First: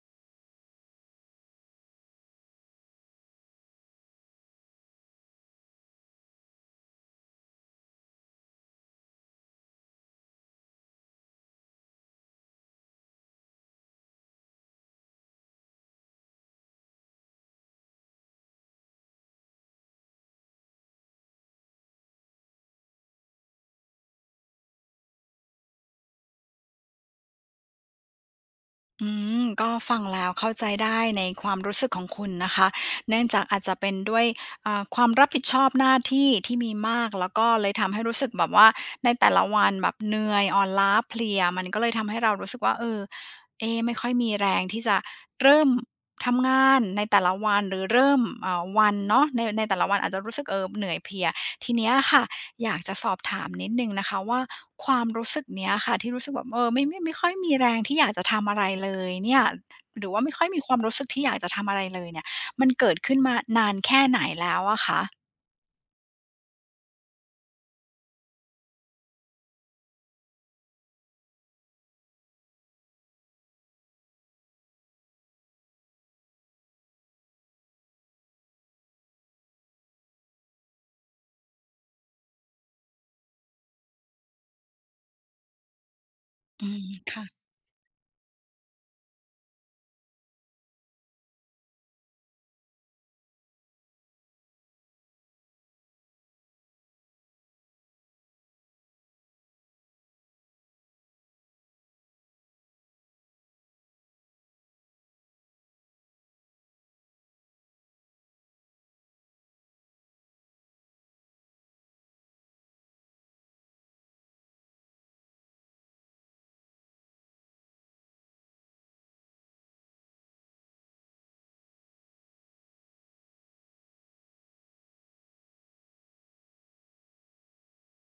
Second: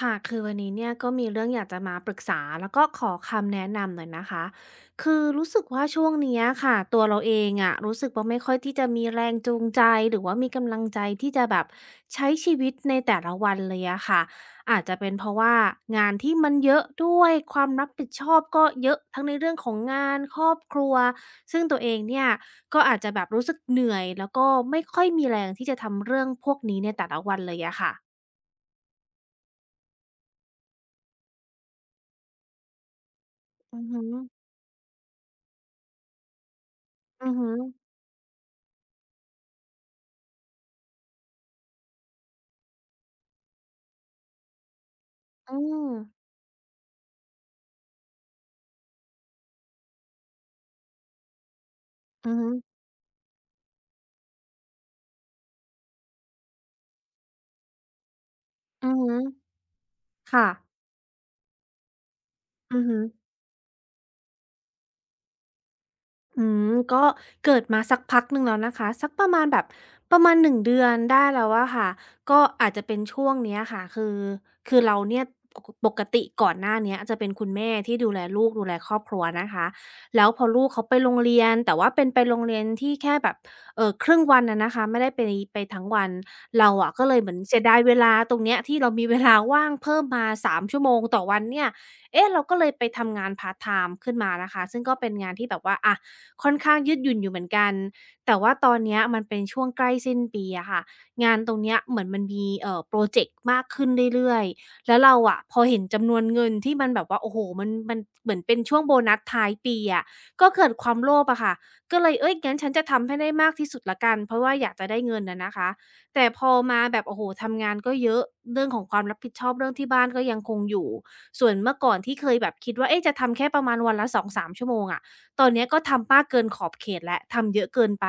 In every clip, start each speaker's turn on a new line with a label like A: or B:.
A: ค่ะคือวันนี้เนี่ยก็มีเรื่องอยากจะมาปรึกษาแล้วก็ขอคำแนะนำหน่อยนะคะคือรู้สึกว่าช่วงเนี้ยค่ะตัวเราเองอะรู้สึกว่าไม่ค่อยที่จะมีแรงจูงใจหรือว่ามีกำลังใจที่จะแบบใช้ชีวิตในแต่ละวันเลยอะค่ะอาจจะเป็นเพราะว่างานที่มันเยอะด้วยความรับผิดชอบก็เยอะทั้งในเรื่องของงานครอบครัวซึ่งตัวเองเนี่ยก็อาจจะแบบรู้สึกเหนื่อยแล้วก็ไม่ค่อยมีแรงที่จะทำเรื่องพวกนี้ในแต่ละวันเลยอะค่ะ
B: อืมก็ฟังแล้วเข้าใจได้ในความรู้สึกของคุณนะคะเนื่องจากอาจจะ
A: อือ
B: เป็น
A: ฮึ
B: ด้วยความรับผิดชอบหน้าที่ที่มีมากแล้
A: อื
B: ว
A: อ
B: ก็
A: ฮึ
B: เลยทำให้รู้สึกแบบว่าในแต่ละวันแบบเหนื่อยอ่อนล้าเพลียมันก็เลยทำให้เรารู้สึกว่าเออเอะไม่ค่อยมีแรงที่จะ
A: อื
B: เริ่ม
A: ม
B: ทำงานในแต่ละวันหรือเริ่มเอ่าวันเนาะในแต่ละวันอาจจะรู้สึกเออเหนื่อยเพลียทีเนี้ยค่ะ
A: อือฮึ
B: อยากจะสอบถามนิดหนึ่งนะคะว่าความรู้สึกเนี้ยค่ะที่รู้สึกแบบเออไม่ค่อยมีแรงที่อยากจะทำอะไร
A: อื
B: เล
A: อ
B: ย
A: ฮึ
B: เนี่ยหรือว่าไม่ค่อ
A: ค่ะ
B: ยมีความรู้สึกที่อยากจะทำอะไรเลยเนี่ยมัน
A: อือ
B: เกิด
A: ฮึ
B: ขึ้นมานานแค่ไหนแล้วอะคะ
A: ก็เกิดมาสักพักหนึ่งแล้วนะคะสักประมาณแบบประมาณ1 เดือนได้แล้วอะค่ะก็อาจจะเป็นช่วงเนี้ยค่ะคือเราเนี่ยปกติก่อนหน้าเนี้ยจะเป็นคุณแม่ที่ดูแลลูกดูแลครอบครัวนะคะแล้วพอลูกเขาไปโรงเรียนแต่ว่าเป็นไปโรงเรียนที่แค่แบบครึ่งวันอะนะคะไม่ได้ไปทั้งวัน
B: อื
A: เรา
B: ม
A: อะก็เลยเหมือน
B: ค่ะ
A: เสียดายเวลาตรงเนี้ยที่เรามีเวลาว่างเพิ่มมาสามชั่วโมงต่อวันเนี่ยเอ๊ะเราก็เลยไปทำงานพาร์ตไทม์ขึ้นมานะคะซึ่งก็เป็นงานที่แบบว่าอะ ค่อนข้างยืดหยุ่นอยู่เหมือนกัน แต่ว่าตอนเนี้ยมันเป็นช่วงใกล้สิ้นปีอะค่ะงานตรงเนี้ยเหมือนมันมีพรอเจกต์มากขึ้นเรื่อยๆแล้วเราอะพอเห็นจำนวนเงินที่มันแบบว่าโอ้โฮมันเหมือนเป็นช่วงโบนัสท้ายปีอะก็เกิดความโลภอะค่ะก็เลยเฮ้ยงั้นฉันจะทำให้ได้มากที่สุดแล้วกัน เพราะว่าอยากจะได้เงินอะนะคะ แต่พอมาแบบโอ้โฮทำงานก็เยอะ เรื่องของความรับผิดชอบเรื่องที่บ้านก็ยังคงอยู่ ส่วนเมื่อก่อนที่เคยแบบคิดว่าเอ๊ะจะทำแค่ประมาณวันละ2-3 ชั่วโมงอะ ตอนเนี้ยก็ทำมากเกินขอบเขตแล้วทำเยอะเกินไป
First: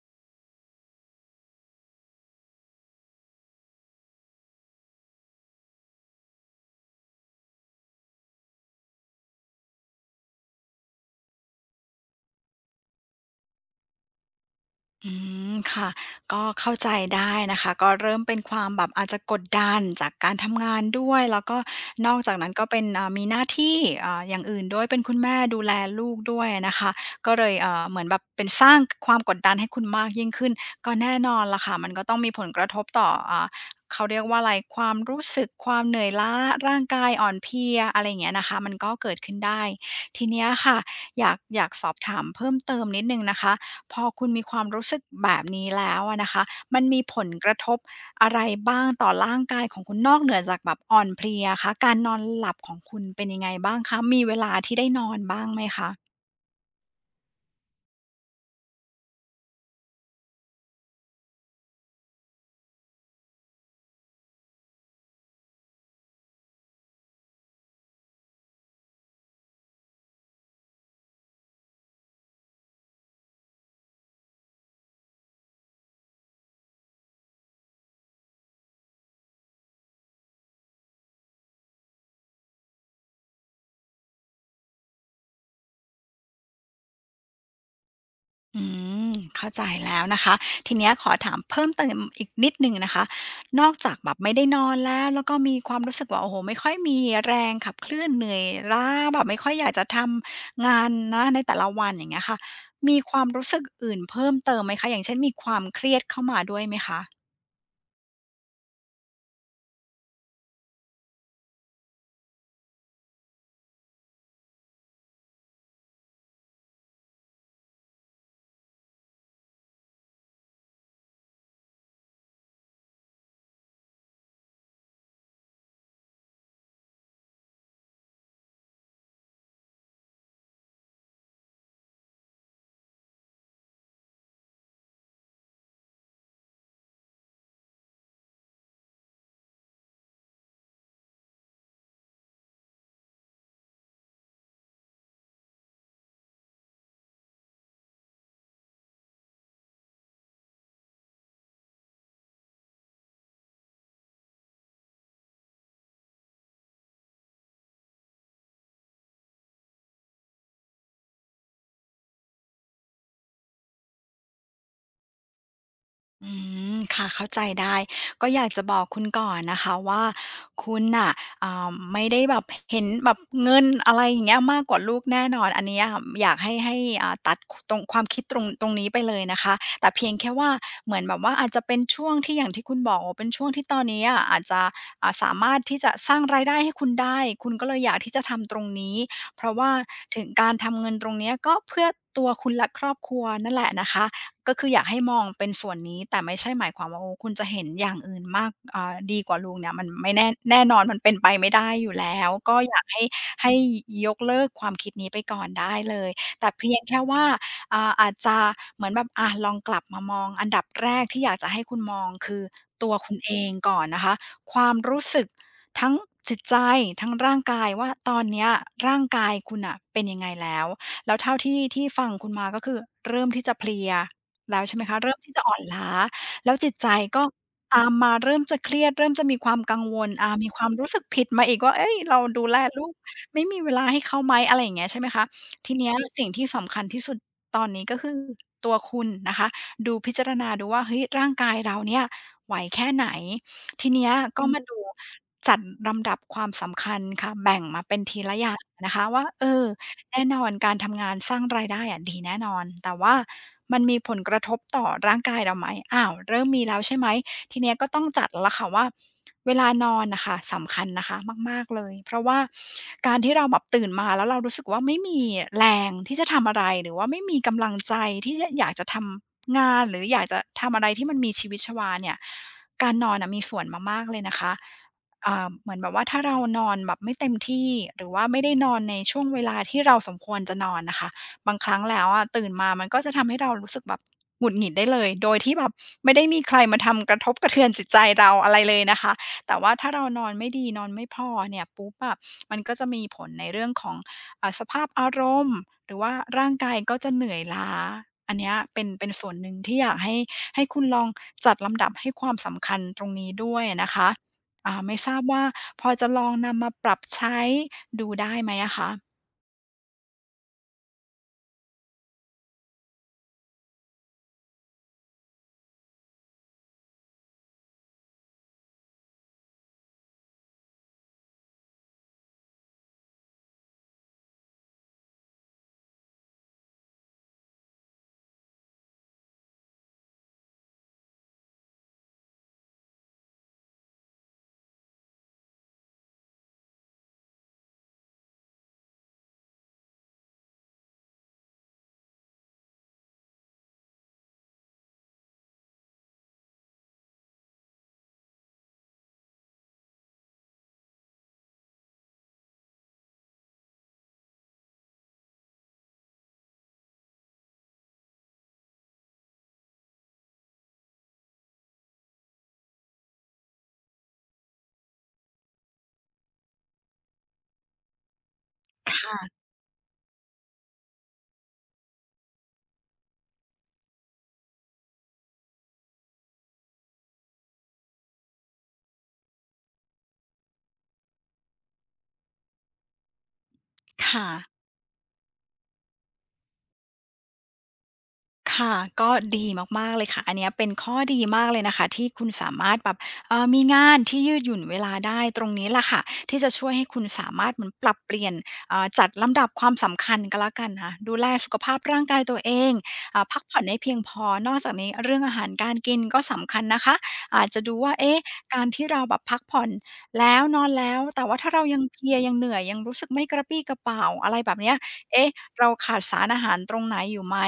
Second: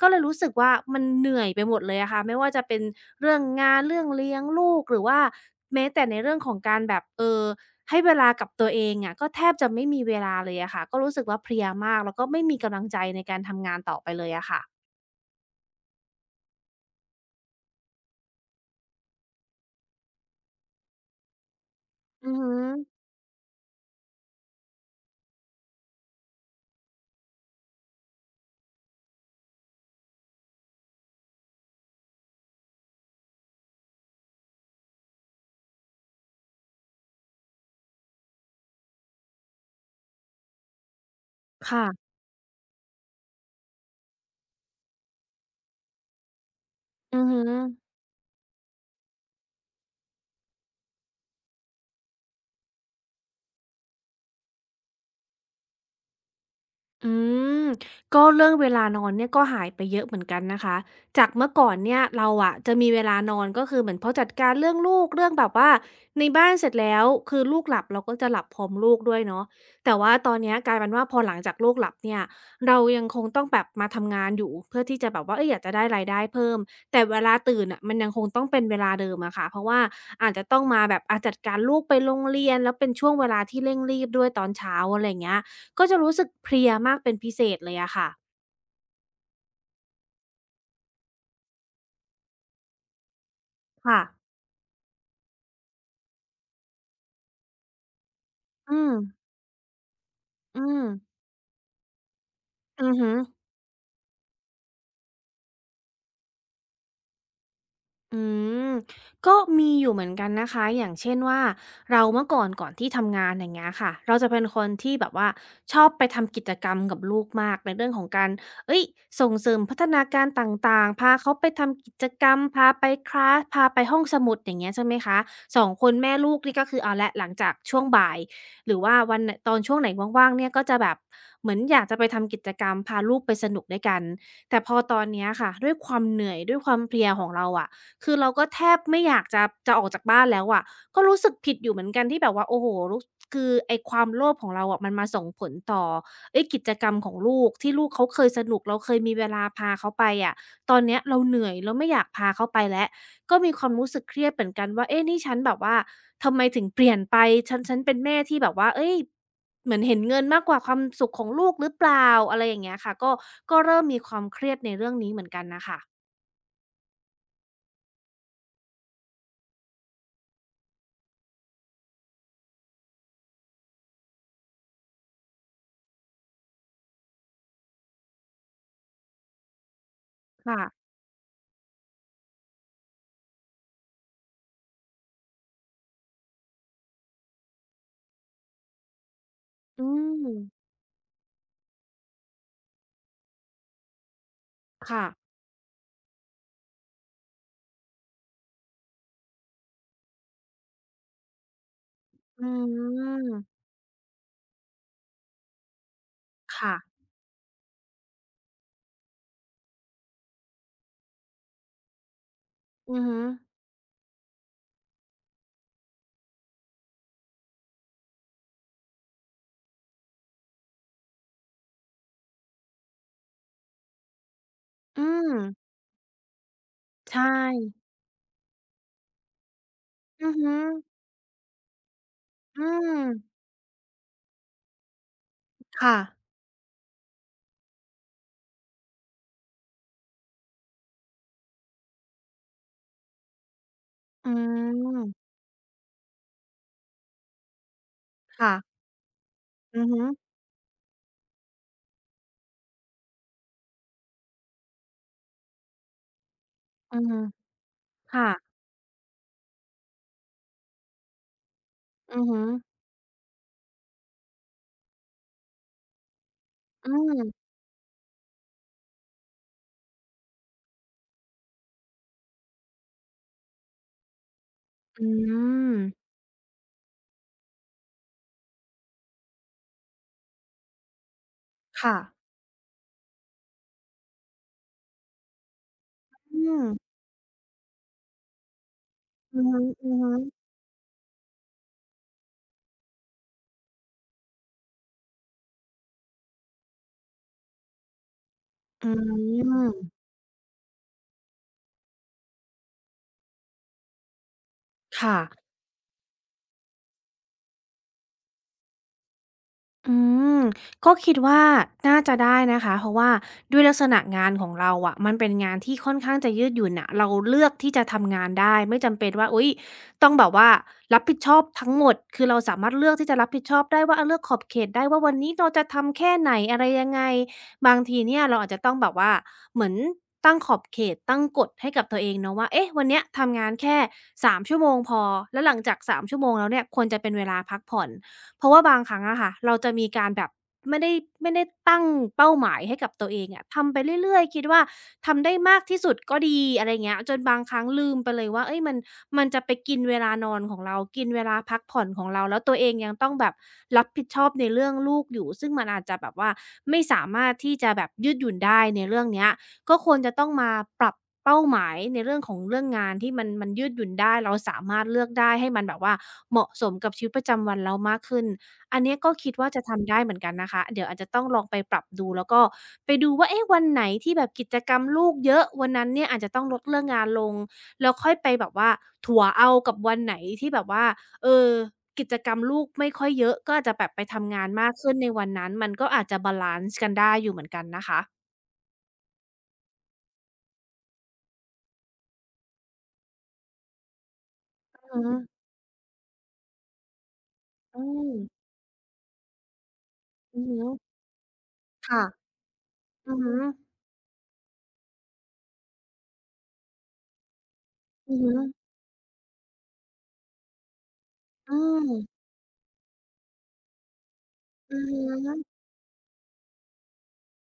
A: ก็เลยรู้สึกว่ามันเหนื่อยไปหมดเลยอะค่ะไม่ว่าจะเป็นเรื่องงานเรื่องเลี้ยงลูกหรือว่าแม้แต่ในเรื่องของการแบบให้เวลากับตัวเองอะก็แทบจะไม่มีเวลาเลยอะค่ะก็รู้สึกว่าเพลียมากแล้วก็ไม่มีกำลังใจในการทำงานต่อไปเลยอะค่ะ
B: อืมค่ะก็เข้าใจได้นะคะก็เริ่มเป็นความแบบอาจจะกดดันจากการทำงานด้วยแล้วก็นอก
A: อื
B: จา
A: อ
B: กนั้
A: ฮึ
B: นก็เป็นมีหน้าที่อย่างอื่นด้วยเป็นคุณแม่ดูแลลูกด้วยนะคะก็เลยเหมือนแบบเป็นสร้างความกดดันให้คุณมากยิ่งขึ้นก็แน่นอนล่ะค่ะมันก็ต้องมีผลกระทบต่อเขาเรียกว่าอะไรความรู้สึกความเหนื่อยล้าร่างกายอ่อนเพลียอะไรอย่างเงี้ยนะคะมันก็เกิดขึ้นได้ทีเนี้ยค่ะอยากสอบ
A: ค่ะ
B: ถามเพิ่มเติมนิดหนึ่งนะคะ พอคุณมีความรู้สึกแบบนี้แล้วอะนะคะ มันมีผ
A: อือ
B: ล
A: ฮึ
B: กระทบอะไรบ้างต่อร่างกายของคุณนอกเหนือจากแบบอ่อนเพลียคะการนอนหลับของคุณเป็นยังไงบ้างคะ มีเวลาที่ได้นอนบ้างไหมคะ
A: อืมก็เรื่องเวลานอนเนี่ยก็หายไปเยอะเหมือนกันนะคะจากเมื่อก่อนเนี่ยเราอะจะมีเวลานอนก็คือเหมือนพอจัดการเรื่องลูกเรื่องแบบว่าในบ้านเสร็จแล้วคือลูกหลับเราก็จะหลับพร้อมลูกด้วยเนาะแต่ว่าตอนเนี้ยกลายเป็นว่าพอหลังจากลูกหลับเนี่ยเรายังคงต้องแบบมาทำงานอยู่เพื่อที่จะแบบว่าเอยอยากจะได้รายได้เพิ่มแต่เวลาตื่นอะมันยังคงต้องเป็นเวลาเดิมอะค่ะเพราะว่าอาจจะต้องมาแบบอาจัดการลูกไปโรงเรียนแล้วเป็นช่วงเวลาที่เร่งรีบด้วยตอนเช้าอะไรอย่างเงี้ย ก็จะรู้สึกเพลียมากเป็นพิเศษเลยอะค่ะ
B: อืมเข้าใจแล้วนะคะทีเนี้ยขอถามเพิ่มเติมอีกนิดหนึ่งนะคะนอกจาก
A: ค่ะ
B: แบบไม่ได้นอนแล้วก็มีความรู้สึกว่าโอ้โฮไม่ค่อยมีแรงขับเคลื่อนเหนื่อย
A: อื
B: ล้า
A: ม
B: แบบไม่ค่อยอยากจะท
A: อื
B: ำงา
A: ม
B: นนะในแต่ละวันอย่างเงี้ยค่ะ
A: อือ
B: มี
A: ฮึ
B: ความรู้สึกอื่นเพิ่มเติมไหมคะอย่างเช่นมีความเครียดเข้ามาด้วยไหมคะ
A: อืมก็มีอยู่เหมือนกันนะคะอย่างเช่นว่าเราเมื่อก่อนที่ทำงานอย่างเงี้ยค่ะเราจะเป็นคนที่แบบว่าชอบไปทำกิจกรรมกับลูกมากในเรื่องของการเอ้ยส่งเสริมพัฒนาการต่างๆพาเขาไปทำกิจกรรมพาไปคลาสพาไปห้องสมุดอย่างเงี้ยใช่ไหมคะสองคนแม่ลูกนี่ก็คือเอาละหลังจากช่วงบ่ายหรือว่าวันไหนตอนช่วงไหนว่างๆเนี่ยก็จะแบบเหมือนอยากจะไปทำกิจกรรมพาลูกไปสนุกด้วยกันแต่พอตอนเนี้ยค่ะด้วยความเหนื่อยด้วยความเพลียของเราอะ คือเราก็แทบไม่อยากจะออกจากบ้านแล้วอะก็รู้สึกผิดอยู่เหมือนกันที่แบบว่าโอ้โฮรู้คือไอ้ความโลภของเราอะมันมาส่งผลต่อเฮ้ยกิจกรรมของลูกที่ลูกเขาเคยสนุกเราเคยมีเวลาพาเขาไปอะตอนเนี้ยเราเหนื่อยเราไม่อยากพาเขาไปแล้วก็มีความรู้สึกเครียดเหมือนกันว่าเอ๊ะนี่ฉันแบบว่าทำไมถึงเปลี่ยนไปฉันเป็นแม่ที่แบบว่าเฮ้ยเหมือนเห็นเงินมากกว่าความสุขของลูกหรือเปล่าอะไรอย่างเงี้ยค่ะก็เริ่มมีความเครียดในเรื่องนี้เหมือนกันน่ะค่ะ
B: อืมค่ะเข้าใจได้ก็อยากจะบอกคุณก่อนนะคะว่าคุณน่ะไม่ได้แบบเห็นแบบเงินอะไรอย่างเงี้ยมากกว่าลูกแน่นอนอันเนี้ยอยากให้ให้ตัดคตรงความคิดตรงนี้ไปเลยนะคะแต่เพียงแค่ว่า
A: ค่ะ
B: เหมือนแบบว่าอาจจะเป็นช่วงที่อย่างที่คุณบอกว่าเป็นช่วงที่ตอนนี้อะอาจจะสามารถที่จะสร้างรายได้ให้คุณได้คุณก็เลยอยากที่จะทำตรงนี้เพราะว่า
A: อื
B: ถึ
A: ม
B: งการทำเงินตรงเนี้ยก็เพื่อตัวคุณและครอบครัวนั่นแหละนะคะ ก็คืออยากให้
A: ค่ะ
B: มองเป็นส่วนนี้แต่ไม่ใช่หมายความว่าโอ้คุณจะเห็นอย่างอื่นมากดีกว่าลุงเนี่ยมันไม่แน่นอนมันเป็นไปไม่ได้อยู่แล้ว
A: อื
B: ก็อยากให้ให้
A: ม
B: ยกเลิกความคิดนี้ไปก่อนได้เลยแต่เพี
A: ค่ะ
B: ยงแค่ว่าอาจจะเหมือนแบบอะลองกลับมามองอันดับแรกที่อยากจะให้คุณมองคือตัว
A: อือ
B: คุณ
A: ฮึ
B: เองก่อนนะคะความรู้สึกทั้งจิตใจทั้งร่างกายว่าตอนเนี้ยร่างกายคุณน่ะเป็นยังไงแล้วแล้วเท่าที่ที่ฟังคุณมาก็คือเริ่มที่จะเพลีย แล้วใช่ไหมคะ
A: อื
B: เริ่ม
A: ม
B: ที่จะอ่อนล้าแล้วจิตใจ
A: ใช่
B: ก็ตามมาเริ่มจะเครียดเริ่มจะมีความกังวล
A: อือ
B: มี
A: ฮึ
B: ความรู้สึกผิดมาอีกว่าเฮ้ยเราดูแล
A: อื
B: ลูก
A: ม
B: ไม่มีเวลาให้เขาไหมอะไรอย่างเงี้ยใช่ไหมคะทีเนี้ย
A: ค่ะ
B: สิ่งที่สำคัญที่สุดตอนนี้ก็คือตัวคุณนะคะดูพิจารณาดูว่าเฮ้ยร่างกายเราเนี่ยไหวแค่ไหนทีเนี้ย
A: อื
B: ก็มาดู
A: ม
B: จัดลำดับความสำคัญค่ะแบ่งมาเป็นทีละอ
A: ค่ะ
B: ย่างนะคะว่าเออ
A: อือฮึ
B: แน่นอนการทำงานสร้างรายได้อะดีแน่นอนแต่ว่ามันมีผลกระทบต่อร่างกายเราไหมอ้าวเริ่มมีแล้ว
A: อื
B: ใช่ไหม
A: ม
B: ทีเนี้ยก็ต้อง
A: ค่ะ
B: จัดแล้วล่ะค่ะว่าเวลานอนน่ะค่ะสำคัญนะคะมากๆเลยเพ
A: อื
B: ราะ
A: อ
B: ว่า
A: ฮึ
B: การที่เราแบบตื่นมาแล้วเรารู้สึกว่าไม่มีแรงที่จะทำอะไรห
A: อื
B: รือว่าไม่มี
A: ม
B: กำลังใจที่จะอยากจะทำงานหรืออยากจะทำอะไรที่มันมีชีวิตชีวาเนี่ยการนอนน่ะมีส่วนมากๆเลยนะคะ
A: อื
B: เห
A: ม
B: มือนแบบว่าถ้าเรานอนแบบไม่เต็มที่หรือว่าไม่ได้นอนในช่วงเวลาที่เราสมควรจะนอนนะคะบางครั้ง
A: ค่ะ
B: แล้วอะตื่นมามันก็จะทำให้เรารู้สึกแบบหงุดหงิดได้เลยโดยที่แบบไม่ได้มี
A: อื
B: ใคร
A: ม
B: มาทำกระทบกระเทือนจิตใจเราอะไรเลยนะคะ
A: อือ
B: แต่
A: ฮึ
B: ว่าถ้าเรานอน
A: ๆ
B: ไม่ดีนอนไม่พอเนี่ยปุ๊บอะมันก็จะมีผลในเรื่องของสภาพอารมณ์หรือว่าร่างกายก็จะเหนื่อยล้าอันเนี้ยเป็น
A: อื
B: เป็นส่วนหนึ่งที่อยาก
A: ม
B: ให้คุณลองจัดลำดับให้ความสำคัญตรงนี้ด้วยนะคะ ไม่ทราบว่า
A: ค่ะ
B: พอจะลองนำมาปรับใช้ดูได้ไหมอะคะ
A: อืมก็คิดว่าน่าจะได้นะคะเพราะว่าด้วยลักษณะงานของเราอะมันเป็นงานที่ค่อนข้างจะยืดหยุ่นนะเราเลือกที่จะทำงานได้ไม่จำเป็นว่าอุ๊ยต้องแบบว่ารับผิดชอบทั้งหมดคือเราสามารถเลือกที่จะรับผิดชอบได้ว่าเลือกขอบเขตได้ว่าวันนี้เราจะทำแค่ไหนอะไรยังไงบางทีเนี่ยเราอาจจะต้องแบบว่าเหมือนตั้งขอบเขตตั้งกฎให้กับตัวเองเนาะว่าเอ๊ะวันเนี้ยทำงานแค่3 ชั่วโมงพอแล้วหลังจาก3ชั่วโมงแล้วเนี่ยควรจะเป็นเวลาพักผ่อน เพราะว่าบางครั้งอะค่ะเราจะมีการแบบไม่ได้ไม่ได้ตั้งเป้าหมายให้กับตัวเองอะทำไปเรื่อยๆคิดว่าทำได้มากที่สุดก็ดีอะไรเงี้ยจนบางครั้งลืมไปเลยว่าเฮ้ยมันจะไปกินเวลานอนของเรากินเวลาพักผ่อนของเราแล้วตัวเองยังต้องแบบรับผิดชอบในเรื่องลูกอยู่ซึ่งมันอาจจะแบบว่าไม่สามารถที่จะแบบยืดหยุ่นได้ในเรื่องเนี้ย ก็ควรจะต้องมาปรับเป้าหมายในเรื่องของเรื่องงานที่มันยืดหยุ่นได้เราสามารถเลือกได้ให้มันแบบว่าเหมาะสมกับชีวิตประจำวันเรามากขึ้นอันเนี้ยก็
B: ค่ะ
A: คิดว่าจะทำได้เหมือนกันนะคะเดี๋ยวอาจจะต้องลองไปปรับดูแล้วก็ไปดูว่าเอ๊ะวันไหนที่แบบกิจกรรมลูกเยอะวันนั้นเนี่ยอาจจะต้องลดเรื่องงานลงแล้วค่อยไปแบบว่าถัวเอากับวันไหนที่แบบว่าเออกิจกรรมลูกไม่ค่อยเยอะก็อาจจะแบบไป
B: ค่ะ
A: ทำงานมากขึ้นในวันนั้นมันก็อาจจะบาลันซ์กันได้อยู่เหมือนกันนะคะ
B: ค่ะก็ดีมากๆเลยค่ะอันเนี้ยเป็นข้อดีมากเลยนะคะที่คุณสามารถแบบมีงานที่ยืดหยุ่นเวลา
A: อือฮึ
B: ได้ตรงนี้แหละค่ะที่จะช่วยให้คุณสามารถเหมือน
A: อื
B: ปรับเป
A: ม
B: ลี่ยนจัดลำดับความสำคัญก็
A: อือ
B: แล้ว
A: ฮึ
B: กันนะคะดูแลสุขภาพร่า
A: ค่ะ
B: งกายตัวเอง
A: อือฮึ
B: พักผ่อนให้เพียงพอนอกจากนี้เรื่องอาหารการกินก็สำคัญนะคะอาจจะดูว่า
A: อื
B: เอ๊ะ
A: อฮึ
B: การที่เราแบบพักผ่อนแล้วนอนแล้วแต่ว่าถ้า
A: อื
B: เรายังเพลีย
A: ม
B: ยังเหนื่อยยังรู้สึกไม่กระปรี้กระเปร่าอะไรแบบเนี้ย
A: อือ
B: เอ๊ะ
A: ฮึ
B: เราขาดสารอาหารตรงไหนอยู่ไหม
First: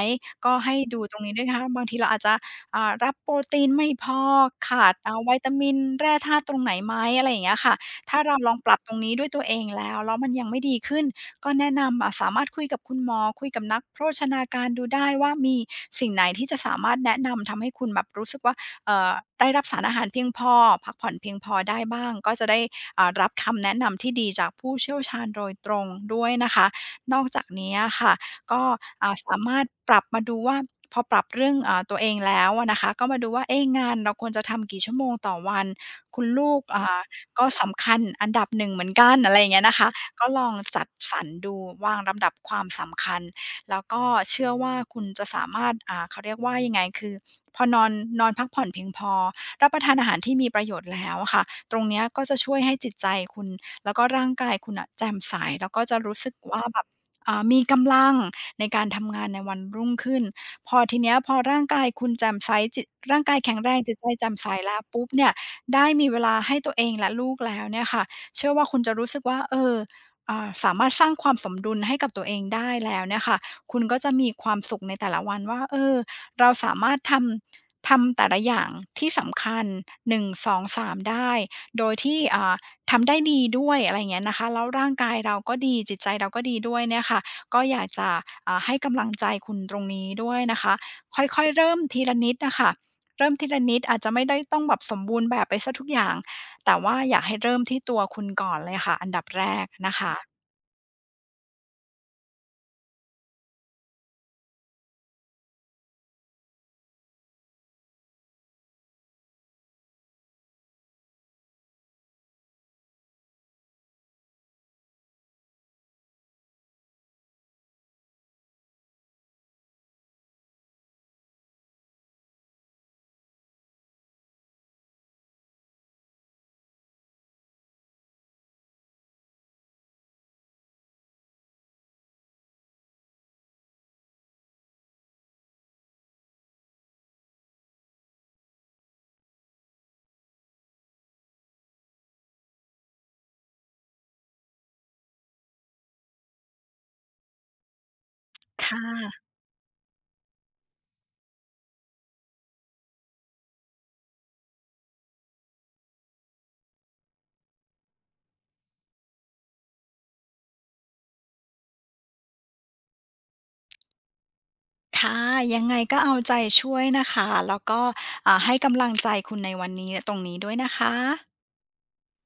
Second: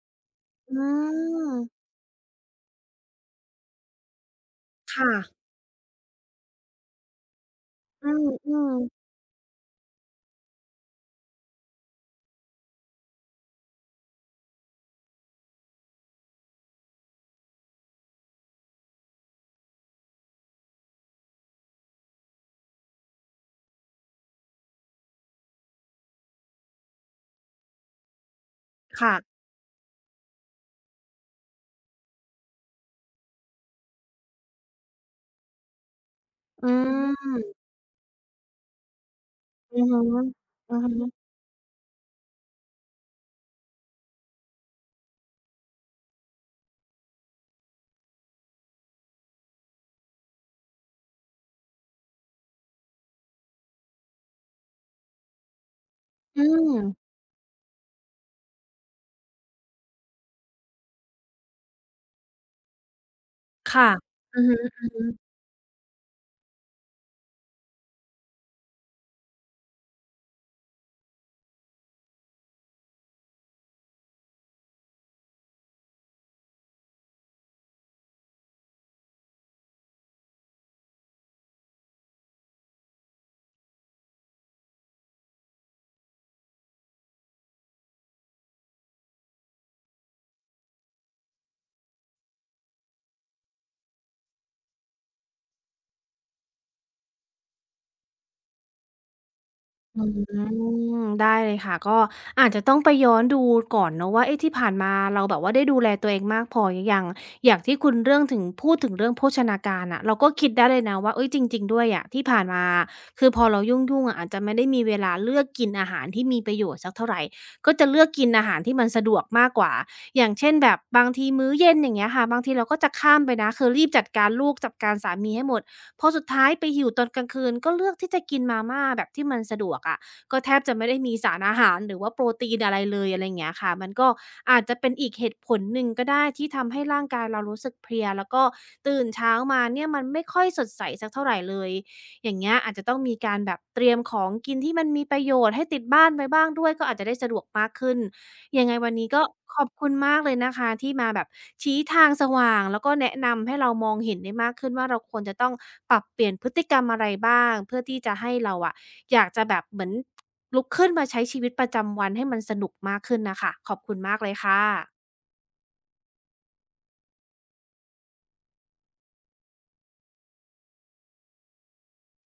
B: ก็
A: อื
B: ให้ดูตรงนี้ด้วยนะคะบาง
A: ม
B: ทีเราอาจจะรับโปรตีนไม่พอขาด
A: ค่ะ
B: วิตามินแร่ธาตุตรงไหนไหมอะไรอย่างเงี้ยค่ะ
A: อื
B: ถ้าเราลองป
A: ม
B: รับตรง
A: ๆ
B: นี้ด้วยตัวเองแล้วมันยังไม่ดีขึ้น ก็แนะนำสามารถคุยกับคุณหมอ คุยกับนักโภชนาการดูได้ว่ามีสิ่งไหนที่จะสามารถแนะนำทำให้คุณแบบรู้สึกว่าเอ่อได้รับสารอาหารเพียงพอพักผ่อนเพียงพอได้บ้าง ก็จะได้รับคำแนะนำที่ดีจากผู้เชี่ยวชาญโดยตรงด้วยนะคะ นอกจากนี้อะค่ะก็
A: ค่ะ
B: สามารถปรับมาดูว่าพอปรับเรื่องตัวเองแล้วอะนะคะก็มาดูว่าเอ๊ะงานเราควรจะทำกี่ชั่วโมงต่อวันคุณลูก
A: อื
B: ก็
A: ม
B: สำคัญอันดับหนึงเหมือนกันอะไรอย่างเงี้ยนะ
A: อือ
B: คะ
A: ฮึ
B: ก็ลอง
A: อือ
B: จัด
A: ฮึ
B: สรรดูวางลำดับความสำคัญแล้วก็เชื่อว่าคุณจะสามารถเขาเรียกว่ายังไงคือพอนอนนอนพักผ่อนเพียงพอรับประทานอาหารที่มีประโยชน์แล้วอะค่ะตรงเนี้ยก็จะช่วยให้จิตใจคุณแล้วก็ร่างกายคุณน่ะแจ่มใสแล้วก็จะรู้สึก
A: อื
B: ว่าแบบ
A: ม
B: มีกำลังในการทำงานในวันรุ่งขึ้นพอทีเนี้ยพอร่างกายคุณแจ่มใสจิตร่างกายแข็งแรง
A: ค่ะ
B: จิตใจแจ่ม
A: อือ
B: ใส
A: ฮึ
B: แล้วปุ๊บเนี่
A: ๆ
B: ยได้มีเวลาให้ตัวเองและลูกแล้วเนี่ยค่ะเชื่อว่าคุณจะรู้สึกว่าเออสามารถสร้างความสมดุลให้กับตัวเองได้แล้วเนี่ยค่ะคุณก็จะมีความสุขในแต่ละวันว่าเออเราสามารถทำแต่ละอย่างที่สำคัญ1 2 3ได้โดยที่ทำได้ดีด้วยอะไรอย่างเงี้ยนะคะแล้วร่างกายเราก็ดีจิตใจเราก็ดีด้วยเนี่ยค่ะก็อยากจะให้กำลังใจคุณตรงนี้ด้วยนะคะค่อยๆเริ่มทีละนิดอะค่ะเริ่มทีละนิดอาจจะไม่ได้ต้องแบบสมบูรณ์แบบไปเสียทุกอย่างแต่ว่าอยากให้เริ่มที่ตัวคุณก่อนเลยค่ะอันดับแรกนะ
A: อื
B: คะ
A: มได้เลยค่ะก็อาจจะต้องไปย้อนดูก่อนเนาะว่าเอ๊ะที่ผ่านมาเราแบบว่าได้ดูแลตัวเองมากพอหรือยังอย่างที่คุณเรื่องถึงพูดถึงเรื่องโภชนาการน่ะเราก็คิดได้เลยนะว่าเฮ้ยจริงๆด้วยอะที่ผ่านมาคือพอเรายุ่งๆอะอาจจะไม่ได้มีเวลาเลือกกินอาหารที่มีประโยชน์สักเท่าไรก็จะเลือกกินอาหารที่มันสะดวกมากกว่าอย่างเช่นแบบบางทีมื้อเย็นอย่างเงี้ยค่ะบางทีเราก็จะข้ามไปนะคือรีบจัดการลูกจัดการสามีให้หมด พอสุดท้ายไปหิวตอนกลางคืนก็เลือกที่จะกินมาม่าแบบที่มันสะดวกอะก็แทบจะไม่ได้มีสารอาหารหรือว่าโปรตีนอะไรเลยอะไรอย่างเงี้ยค่ะมันก็อาจจะเป็นอีกเหตุผลหนึ่งก็ได้ที่ทำให้ร่างกายเรารู้สึกเพลียแล้วก็ตื่นเช้ามาเนี่ยมันไม่ค่อยสดใสสักเท่าไรเลยอย่างเงี้ยอาจจะต้องมีการแบบเตรียมของกินที่มันมีประโยชน์ให้ติดบ้านไว้บ้างด้วยก็อาจจะได้สะดวกมากขึ้น ยั
B: ค
A: งไงวันนี้
B: ่ะ
A: ก็ขอบคุณมากเลยนะคะที่มาแบบชี้ทางสว่างแล้วก็แนะนำให้เรามองเห็นได้มากขึ้นว่าเราควรจะต้องปรับเปลี่ยนพฤติกรรมอะไรบ้างเพื่อที่จะให้เราอะอยากจะแบบเหมือนลุกขึ้นมาใช้ชีวิตประจำวันให้มันสนุกมากขึ้นน่ะค่ะขอบคุณมากเลยค่ะ
B: ค่ะยังไงก็เอาใจช่วยนะคะแล้วก็ให้กำลังใจคุณในวันนี้ตรงนี้ด้วยนะคะ